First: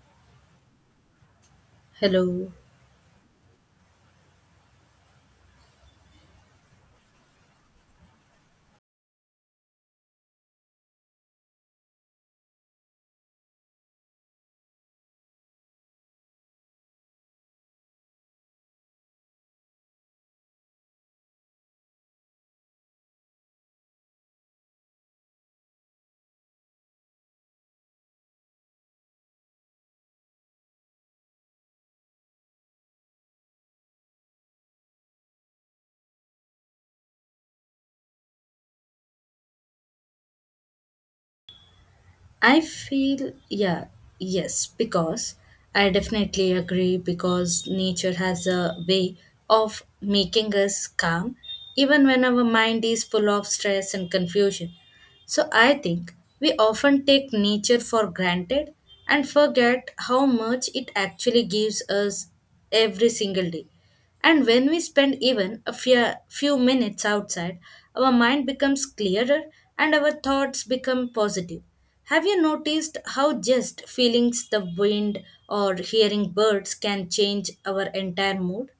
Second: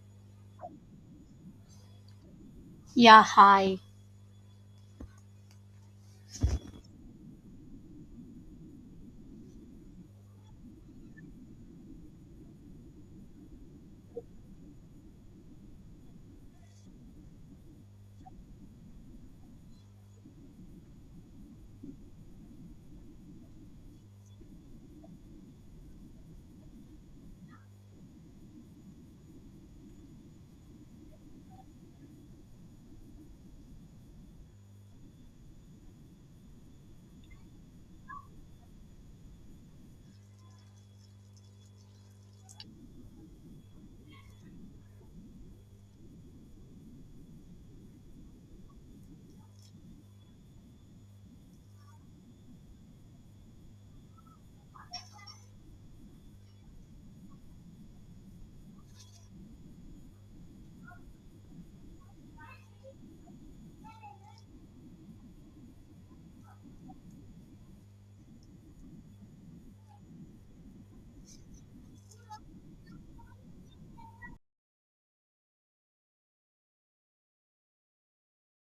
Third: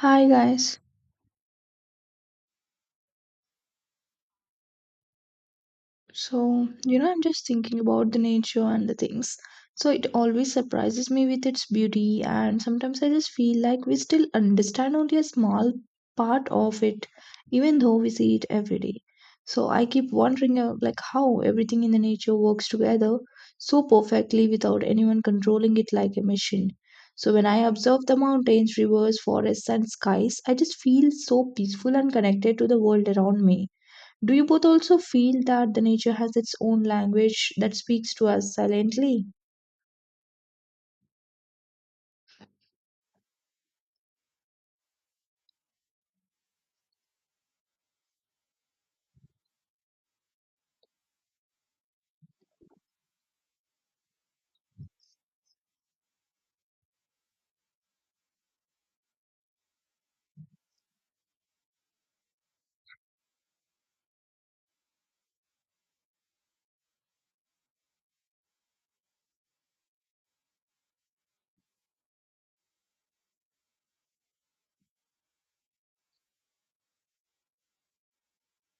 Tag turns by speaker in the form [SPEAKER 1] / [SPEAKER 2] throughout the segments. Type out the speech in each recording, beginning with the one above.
[SPEAKER 1] Hi guys.
[SPEAKER 2] Hello.
[SPEAKER 3] Yeah, hi.
[SPEAKER 1] So, you know, I'm just thinking about the nature and the things. So, it always surprises me with its beauty, and sometimes I just feel like we still understand only a small part of it, even though we see it every day. So, I keep wondering, like, how everything in the nature works together so perfectly without anyone controlling it like a machine. So, when I observe the mountains, rivers, forests, and skies, I just feel so peaceful and connected to the world around me. Do you both also feel that the nature has its own language that speaks to us silently?
[SPEAKER 2] I feel, yeah, yes, because I definitely agree because nature has a way of making us calm even when our mind is full of stress and confusion. So I think we often take nature for granted and forget how much it actually gives us every single day. And when we spend even a few minutes outside, our mind becomes clearer and our thoughts become positive. Have you noticed how just feelings the wind or hearing birds can change our entire mood?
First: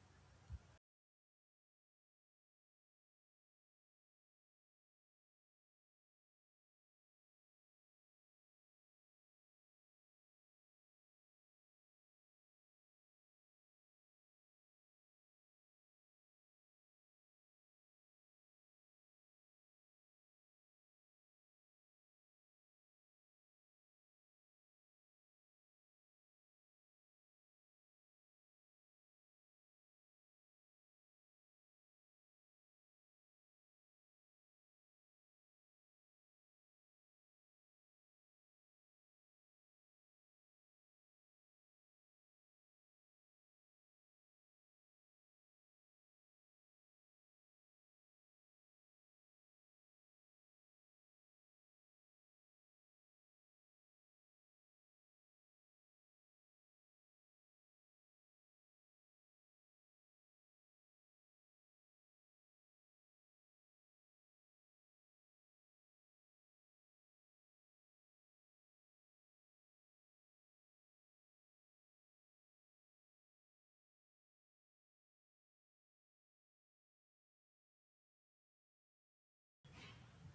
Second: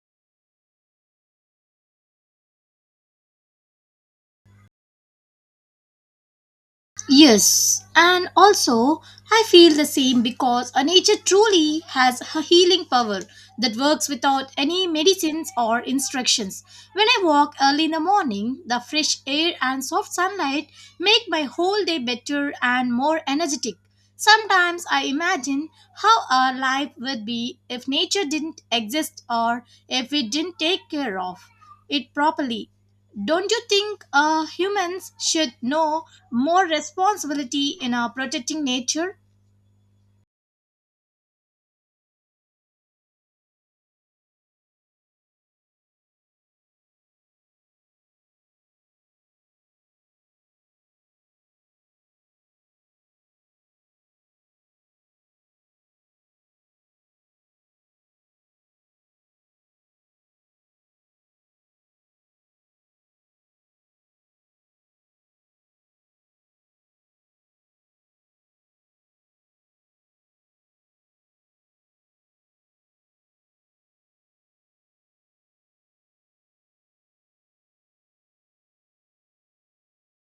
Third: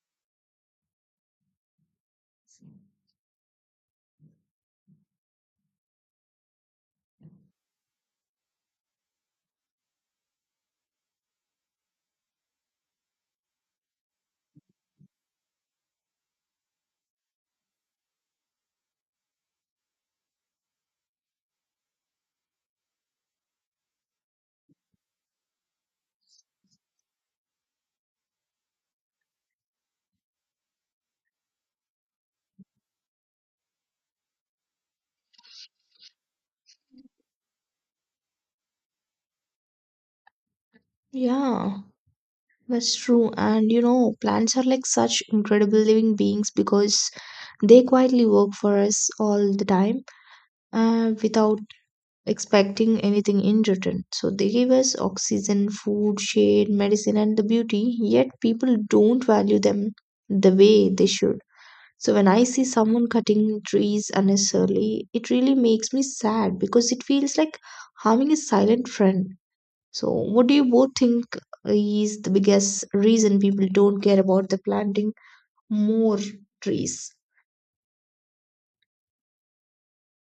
[SPEAKER 3] Yes, and also I feel the same because a nature truly has a healing power that works without any medicines or instructions. When I walk early in the morning, the fresh air and soft sunlight make my whole day better and more energetic. Sometimes I imagine how our life would be if nature didn't exist or if we didn't take care of it properly. Don't you think humans should know more responsibility in protecting nature?
[SPEAKER 1] Yeah, that's true. And you know, plants are like such incredible living beings because they quietly work for us all the time without expecting anything in return. So they give us oxygen, food, shade, medicine, and the beauty, yet people don't value them the way they should. So when I see someone cutting trees unnecessarily, it really makes me sad because it feels like harming a silent friend. So what do you both think is the biggest reason people don't care about the planting more trees?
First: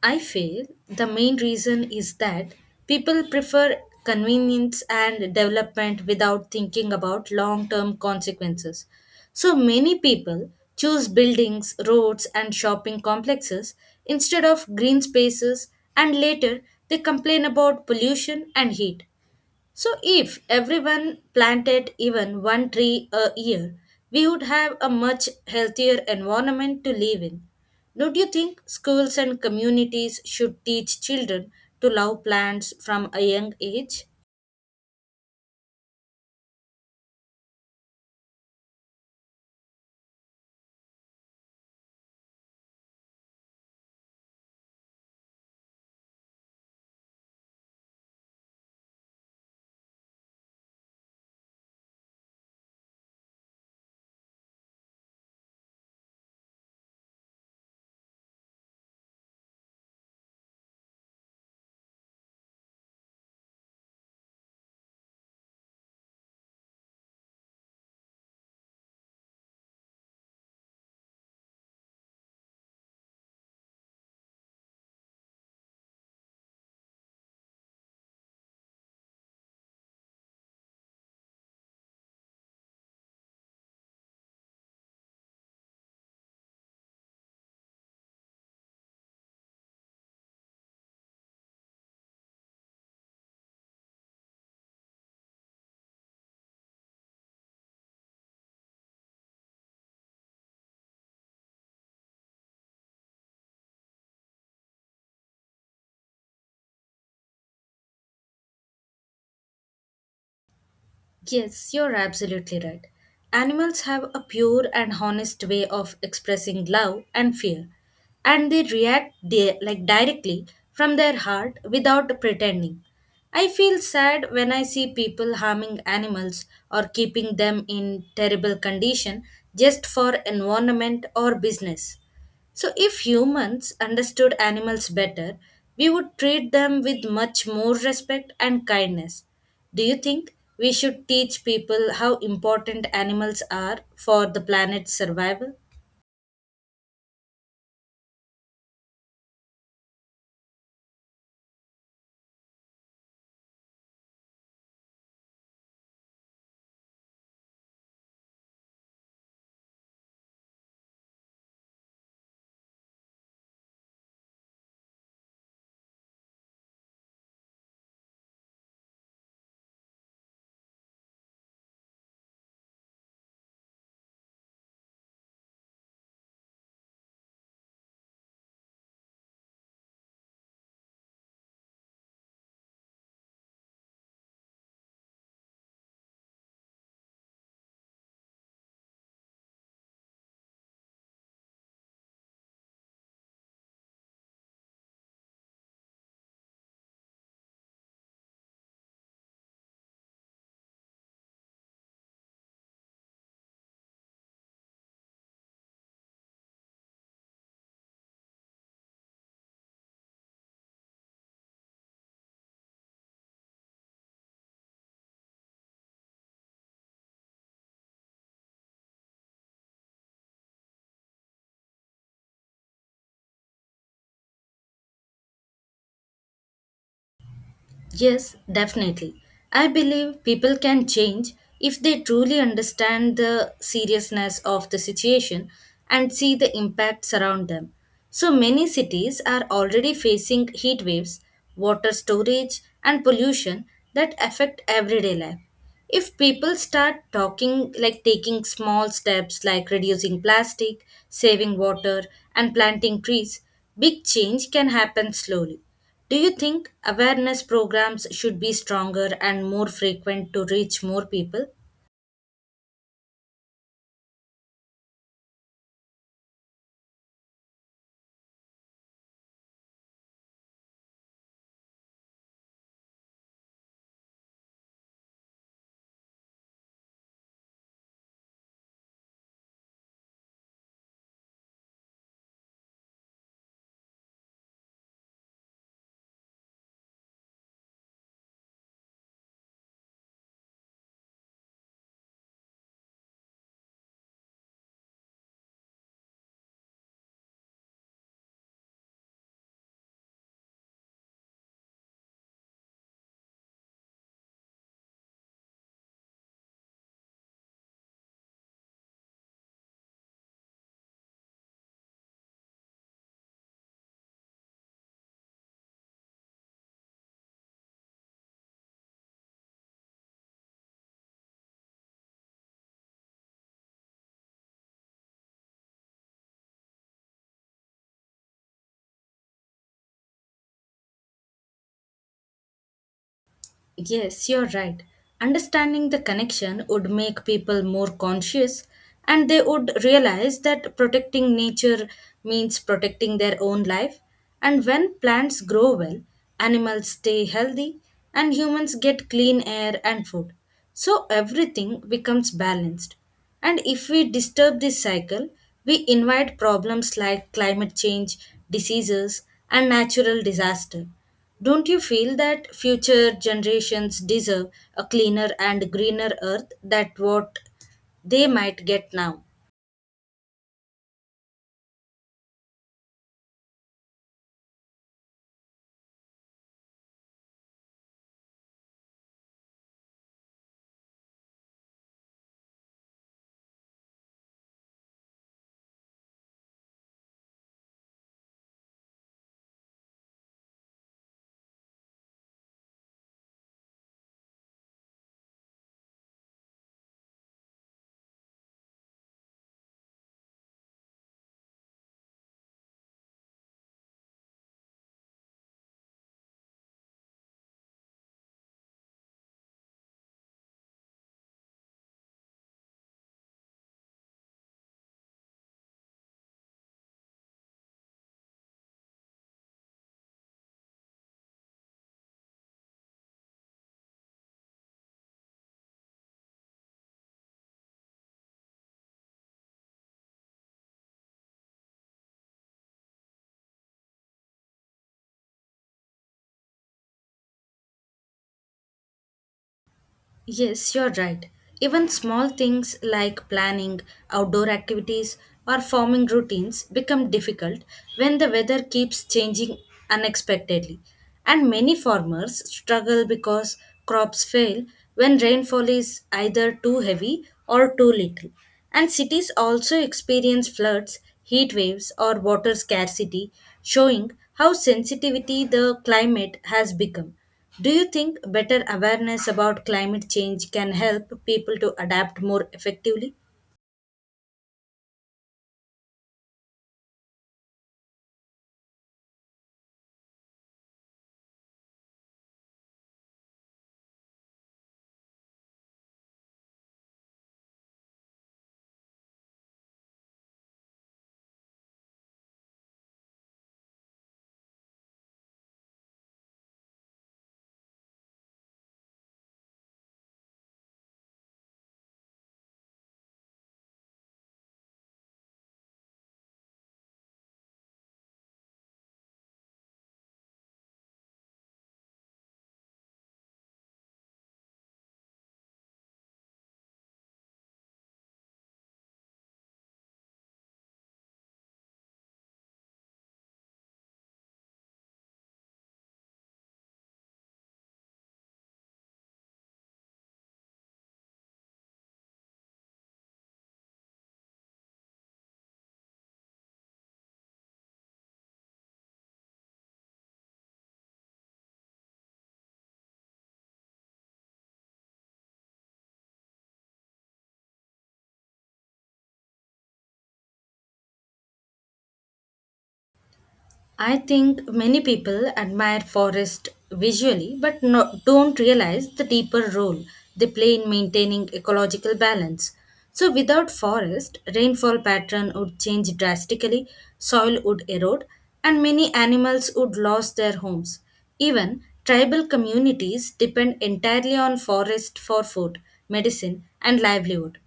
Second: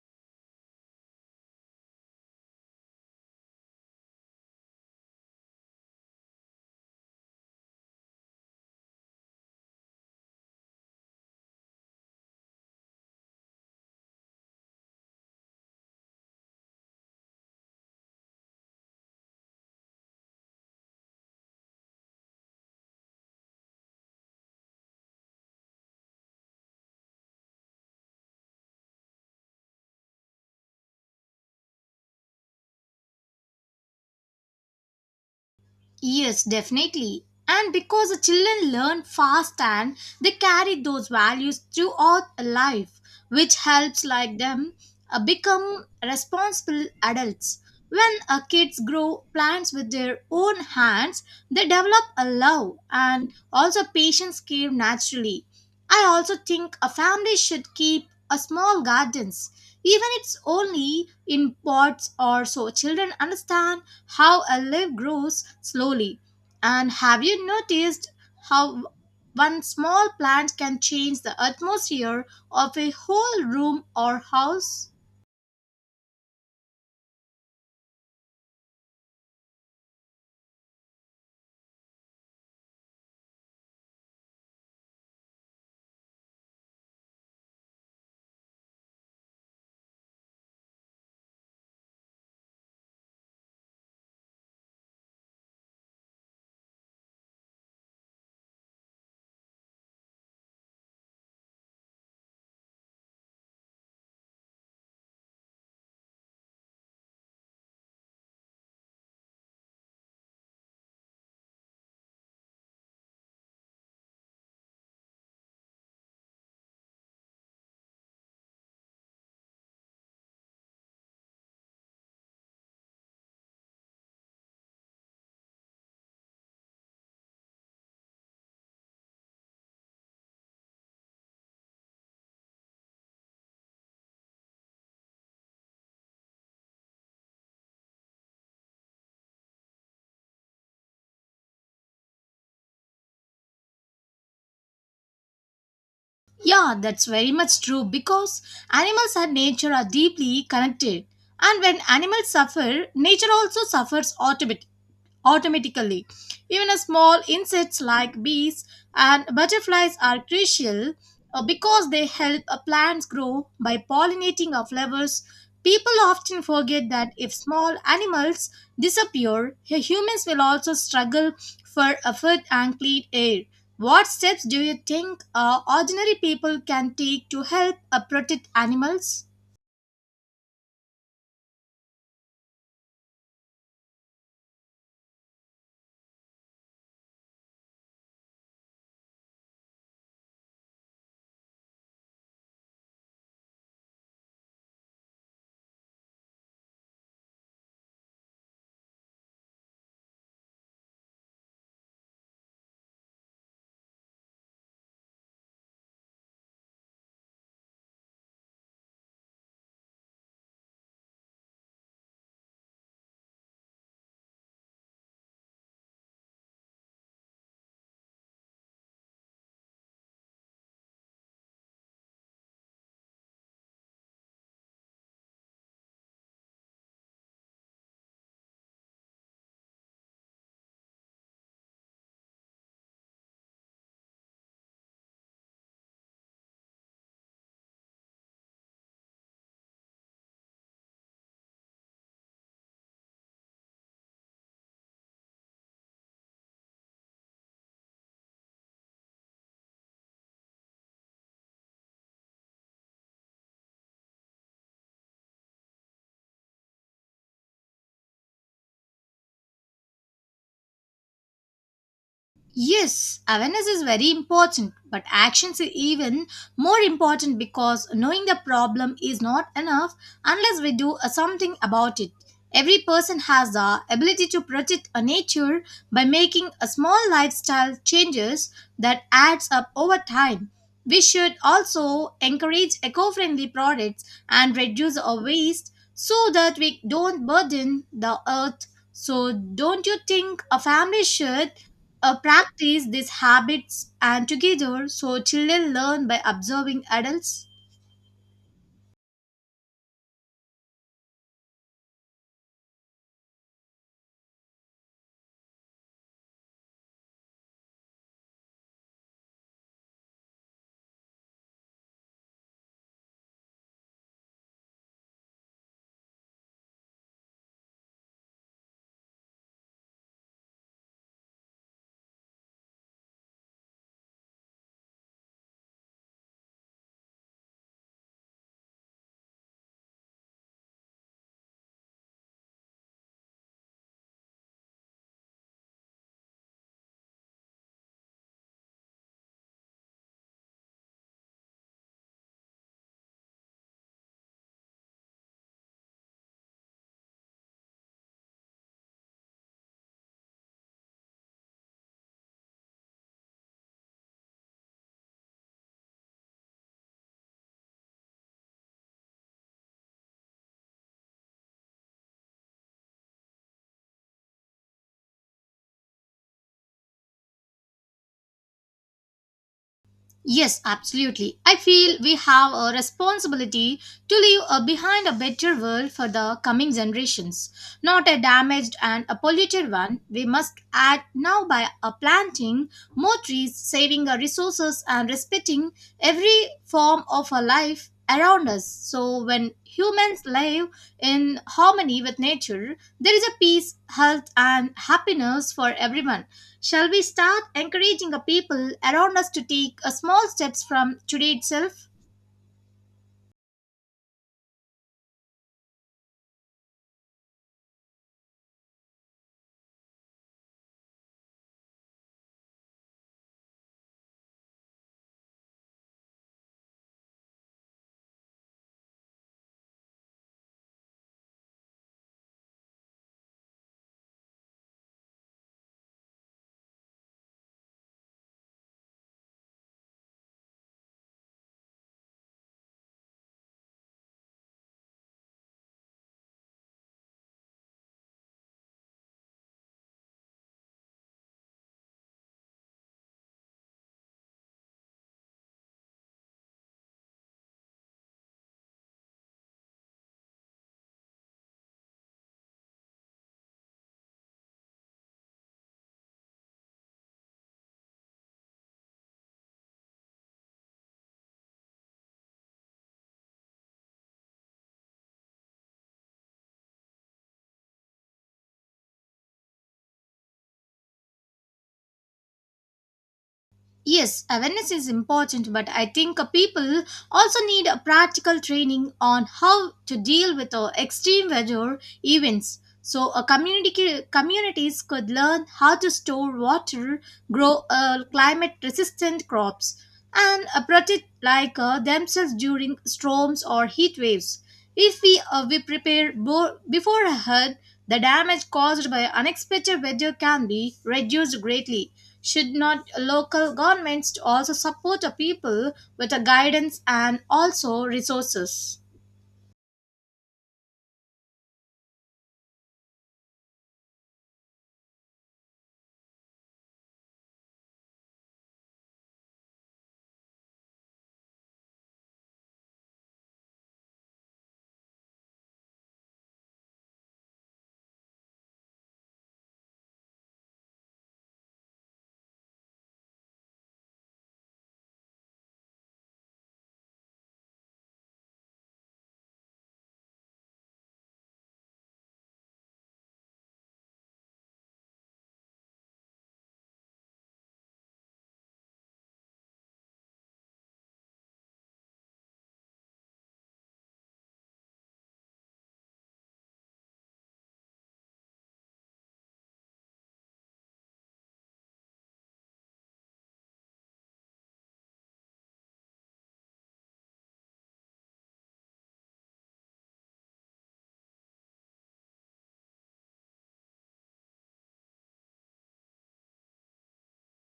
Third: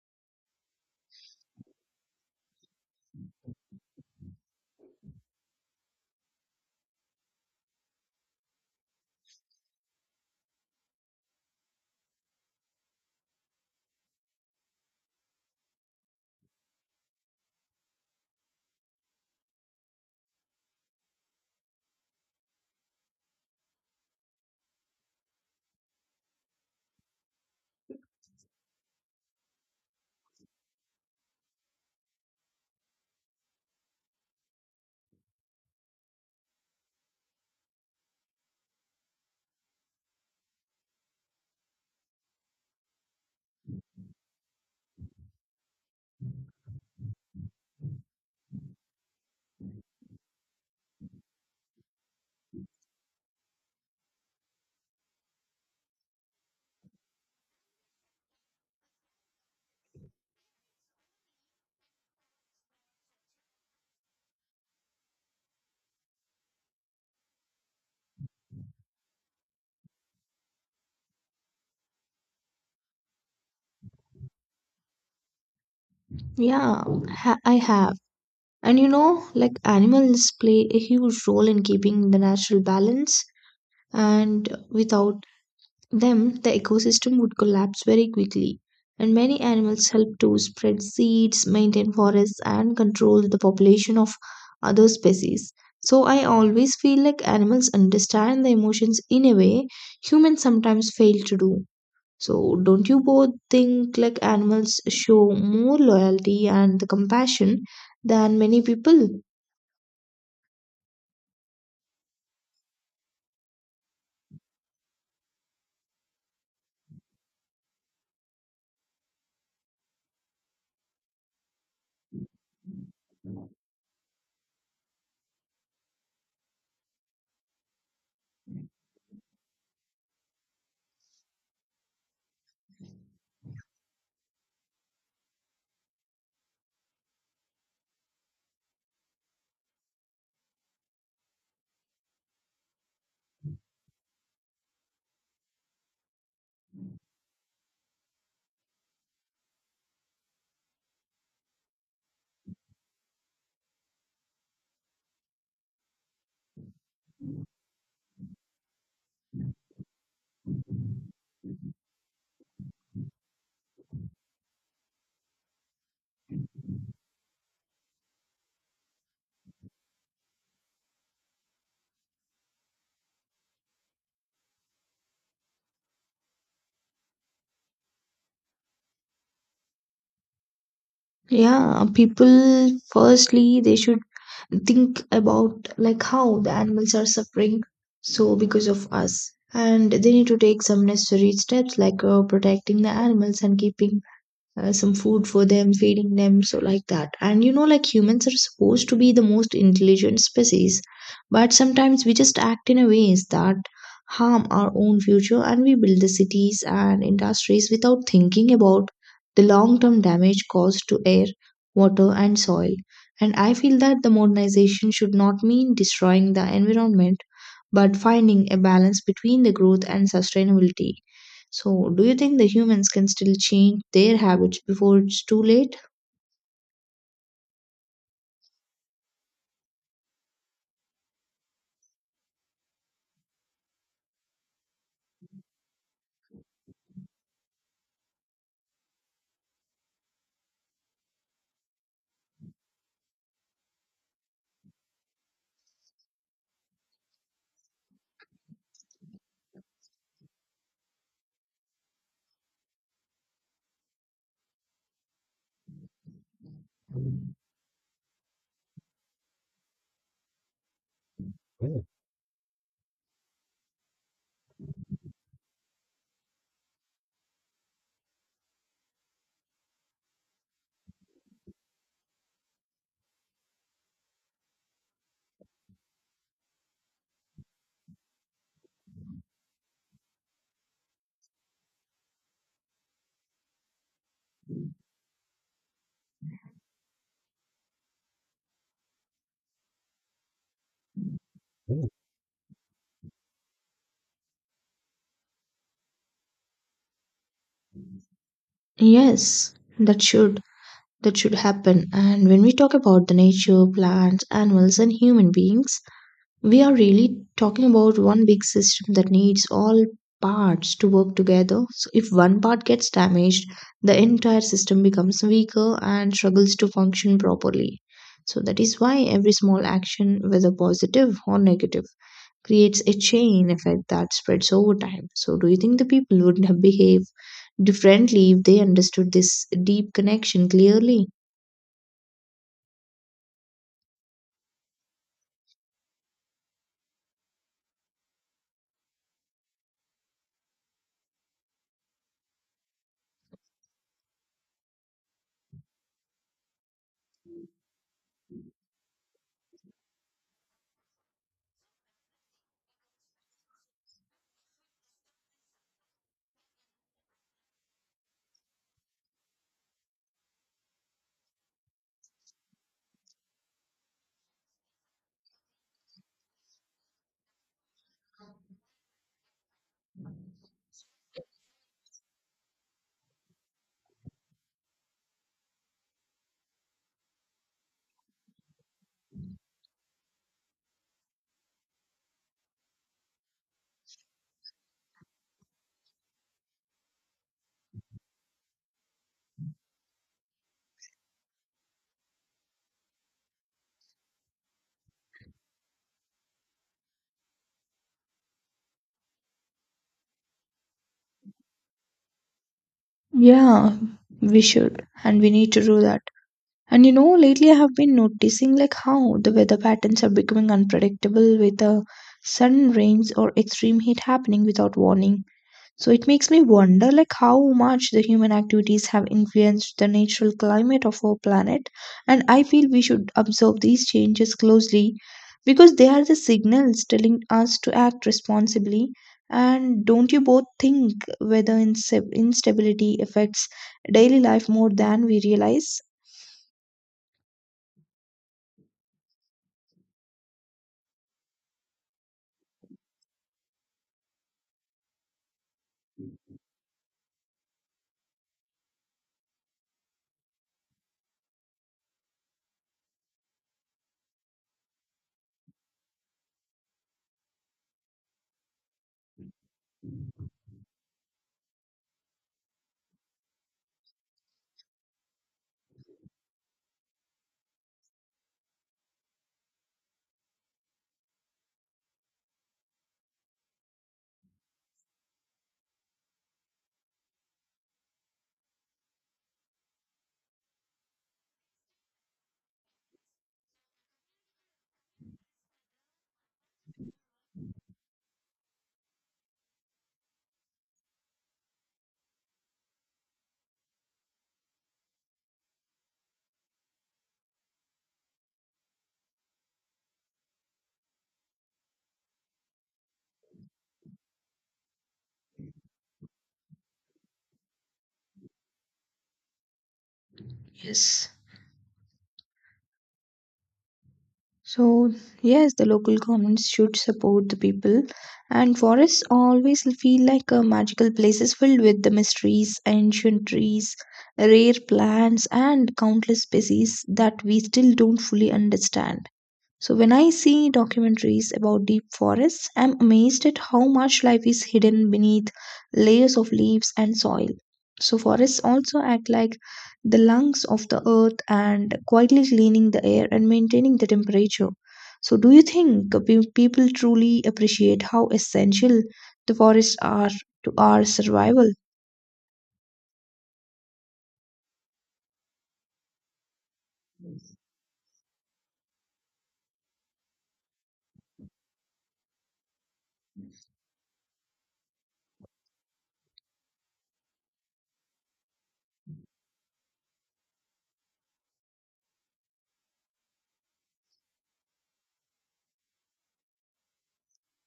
[SPEAKER 2] I feel the main reason is that people prefer convenience and development without thinking about long term consequences. So many people choose buildings, roads, and shopping complexes instead of green spaces, and later they complain about pollution and heat. So, if everyone planted even one tree a year, we would have a much healthier environment to live in. Don't you think schools and communities should teach children to love plants from a young age?
[SPEAKER 3] Yes, definitely. And because the children learn fast and they carry those values throughout life, which helps like them become responsible adults. When kids grow plants with their own hands, they develop a love and also patience care naturally. I also think a family should keep a small gardens, even if it's only in pots or so children understand how a leaf grows slowly. And have you noticed how one small plant can change the atmosphere of a whole room or house?
[SPEAKER 1] Yeah, I have. And you know, like animals play a huge role in keeping the natural balance, and without them, the ecosystem would collapse very quickly. And many animals help to spread seeds, maintain forests, and control the population of other species. So I always feel like animals understand the emotions in a way humans sometimes fail to do. So, don't you both think like animals show more loyalty and the compassion than many people?
[SPEAKER 2] Yes, you're absolutely right. Animals have a pure and honest way of expressing love and fear, and they react like directly from their heart without pretending. I feel sad when I see people harming animals or keeping them in terrible condition just for environment or business. So, if humans understood animals better, we would treat them with much more respect and kindness. Do you think we should teach people how important animals are for the planet's survival?
[SPEAKER 3] Yeah, that's very much true because animals and nature are deeply connected. And when animals suffer, nature also suffers automatically. Even a small insects like bees and butterflies are crucial because they help plants grow by pollinating our flowers. People often forget that if small animals disappear, humans will also struggle for a food and clean air. What steps do you think ordinary people can take to help protect animals?
[SPEAKER 1] Yeah, people firstly they should think about like how the animals are suffering so because of us and they need to take some necessary steps like protecting the animals and keeping some food for them, feeding them, so like that. And you know, like humans are supposed to be the most intelligent species, but sometimes we just act in a ways that harm our own future and we build the cities and industries without thinking about the long term damage caused to air, water, and soil. And I feel that the modernization should not mean destroying the environment but finding a balance between the growth and sustainability. So, do you think the humans can still change their habits before it's too late?
[SPEAKER 2] Yes, definitely. I believe people can change if they truly understand the seriousness of the situation and see the impacts around them. So many cities are already facing heat waves, water storage, and pollution that affect everyday life. If people start talking, like taking small steps like reducing plastic, saving water, and planting trees, big change can happen slowly. Do you think awareness programs should be stronger and more frequent to reach more people?
[SPEAKER 1] Oh,
[SPEAKER 3] Yes, awareness is very important, but actions are even more important because knowing the problem is not enough unless we do something about it. Every person has the ability to protect a nature by making a small lifestyle changes that adds up over time. We should also encourage eco-friendly products and reduce our waste so that we don't burden the earth. So don't you think a family should practice these habits and together so children learn by observing adults?
[SPEAKER 1] yes, that should that should happen. And when we talk about the nature, plants, animals and human beings, we are really talking about one big system that needs all parts to work together. So, if one part gets damaged, the entire system becomes weaker and struggles to function properly. So, that is why every small action, whether positive or negative, creates a chain effect that spreads over time. So, do you think the people would have behaved differently if they understood this deep connection clearly?
[SPEAKER 2] Yes, you're right. Understanding the connection would make people more conscious and they would realize that protecting nature means protecting their own life. And when plants grow well, animals stay healthy and humans get clean air and food. So everything becomes balanced. And if we disturb this cycle, we invite problems like climate change, diseases, and natural disaster. Don't you feel that future generations deserve a cleaner and greener earth than what they might get now?
[SPEAKER 3] Yes, absolutely. I feel we have a responsibility to leave behind a better world for the coming generations, not a damaged and a polluted one. We must act now by planting more trees, saving our resources, and respecting every form of our life around us. So, when humans live in harmony with nature, there is a peace, health, and happiness for everyone. Shall we start encouraging a people around us to take a small steps from today itself?
[SPEAKER 1] Yeah, we should, and we need to do that. And you know, lately I have been noticing like how the weather patterns are becoming unpredictable with the sudden rains or extreme heat happening without warning. So it makes me wonder like how much the human activities have influenced the natural climate of our planet. And I feel we should observe these changes closely because they are the signals telling us to act responsibly. And don't you both think whether instability affects daily life more than we realize?
[SPEAKER 2] Yes, you're right. Even small things like planning outdoor activities or forming routines become difficult when the weather keeps changing unexpectedly. And many farmers struggle because crops fail when rainfall is either too heavy or too little. And cities also experience floods, heat waves, or water scarcity, showing how sensitivity the climate has become. Do you think better awareness about climate change can help people to adapt more effectively?
[SPEAKER 3] Yes, awareness is important, but I think a people also need a practical training on how to deal with extreme weather events. So, a community communities could learn how to store water, grow climate-resistant crops, and protect like themselves during storms or heat waves. If we prepare beforehand, the damage caused by unexpected weather can be reduced greatly. Should not local governments also support the people with the guidance and also resources?
[SPEAKER 1] Yes. So, yes, the local governments should support the people, and forests always feel like a magical places filled with the mysteries, ancient trees, rare plants, and countless species that we still don't fully understand. So when I see documentaries about deep forests, I'm amazed at how much life is hidden beneath layers of leaves and soil. So forests also act like the lungs of the earth and quietly cleaning the air and maintaining the temperature. So do you think people truly appreciate how essential the forests are to our survival?
[SPEAKER 2] I think many people admire forests visually but no, don't realize the deeper role they play in maintaining ecological balance. So without forest, rainfall pattern would change drastically, soil would erode, and many animals would lose their homes. Even tribal communities depend entirely on forest for food, medicine, and livelihood.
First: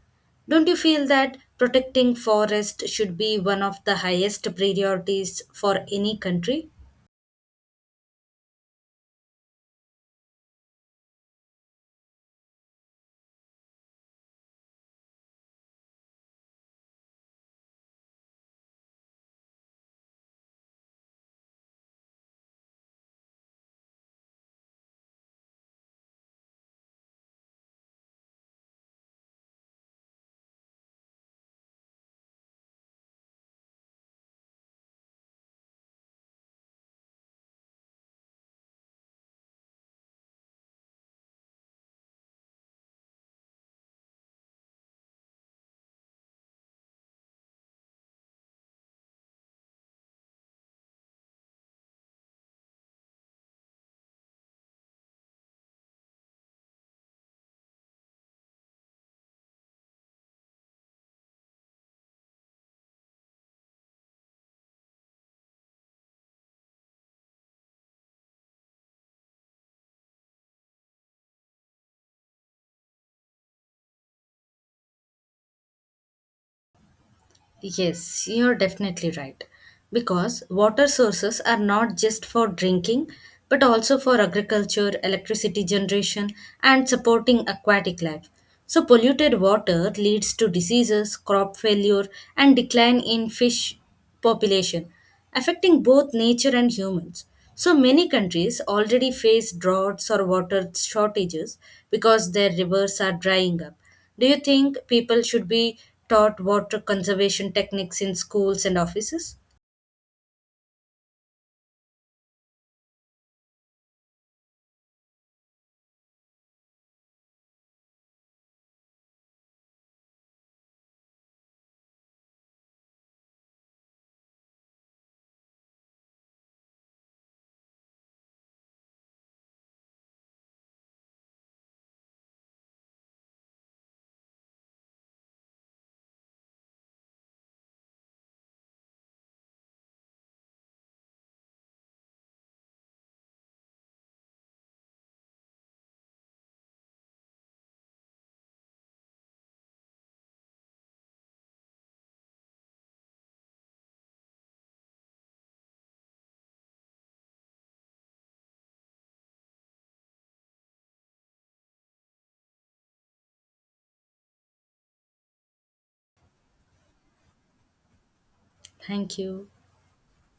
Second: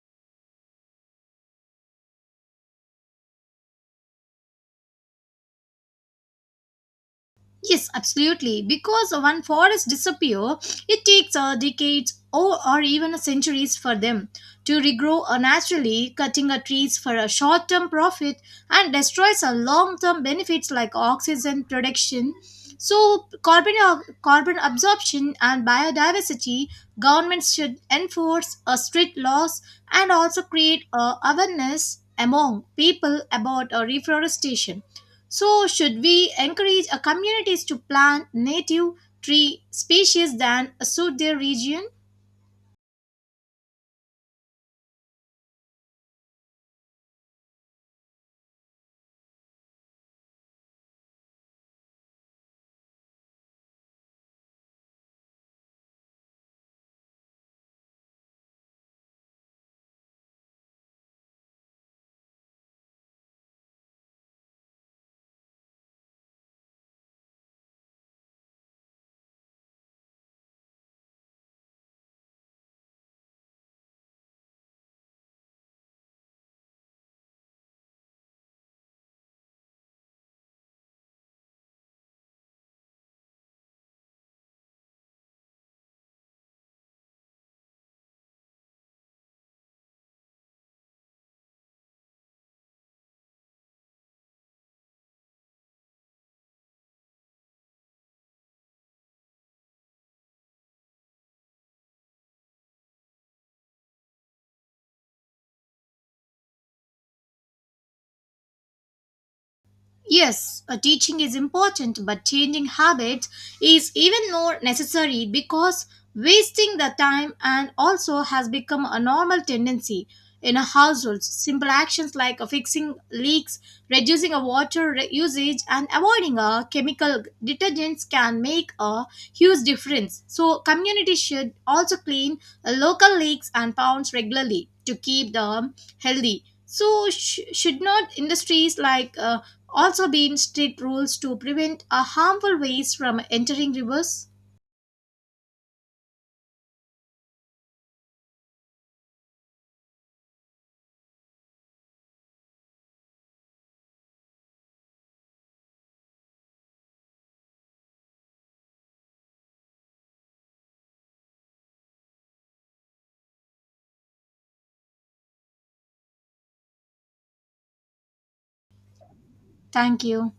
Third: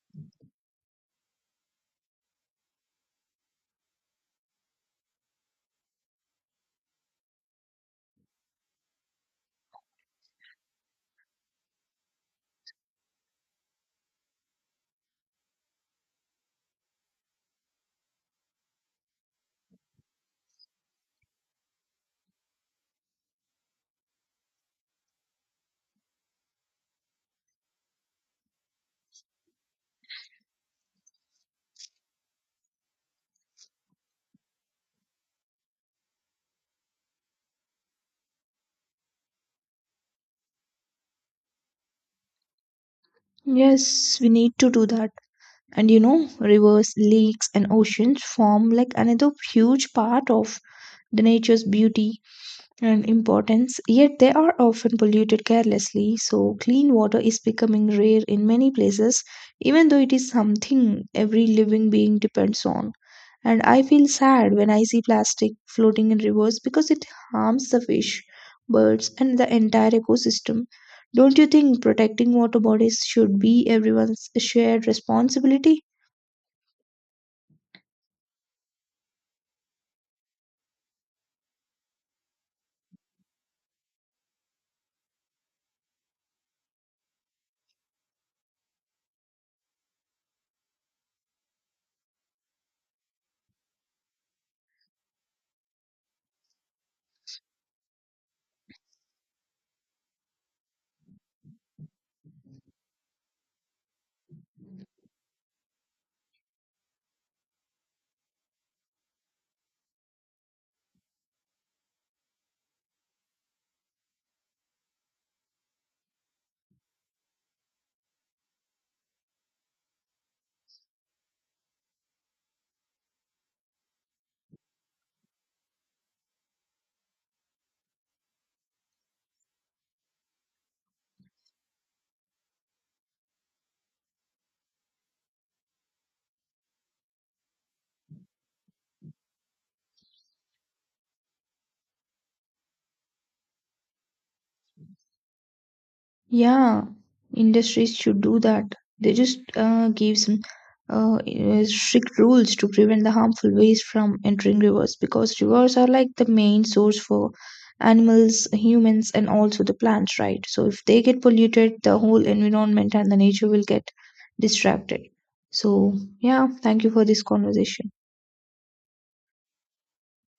[SPEAKER 2] Don't you feel that protecting forest should be one of the highest priorities for any country?
[SPEAKER 3] Yes, absolutely. Because when forests disappear, it takes decades or even centuries for them to regrow naturally, cutting trees for a short term profit and destroys long term benefits like oxygen production. So, carbon absorption and biodiversity, governments should enforce strict laws and also create awareness among people about reforestation. So, should we encourage communities to plant native tree species that suit their region?
[SPEAKER 1] Yes, we need to do that. And you know, rivers, lakes, and oceans form like another huge part of the nature's beauty and importance, yet they are often polluted carelessly. So, clean water is becoming rare in many places, even though it is something every living being depends on. And I feel sad when I see plastic floating in rivers because it harms the fish, birds, and the entire ecosystem. Don't you think protecting water bodies should be everyone's shared responsibility?
[SPEAKER 2] Yes, you're definitely right. Because water sources are not just for drinking, but also for agriculture, electricity generation, and supporting aquatic life. So, polluted water leads to diseases, crop failure, and decline in fish population, affecting both nature and humans. So many countries already face droughts or water shortages because their rivers are drying up. Do you think people should be taught water conservation techniques in schools and offices?
[SPEAKER 3] Yes, teaching is important, but changing habits is even more necessary because wasting the time and also has become a normal tendency in a household. Simple actions like fixing leaks, reducing a water usage, and avoiding a chemical detergents can make a huge difference. So community should also clean local leaks and ponds regularly to keep them healthy. So, should not industries like also be in strict rules to prevent harmful waste from entering rivers?
[SPEAKER 1] Yeah, industries should do that. They just give some strict rules to prevent the harmful waste from entering rivers because rivers are like the main source for animals, humans, and also the plants, right? So if they get polluted, the whole environment and the nature will get distracted. So, yeah, thank you for this conversation.
[SPEAKER 2] Thank you.
[SPEAKER 3] Thank you.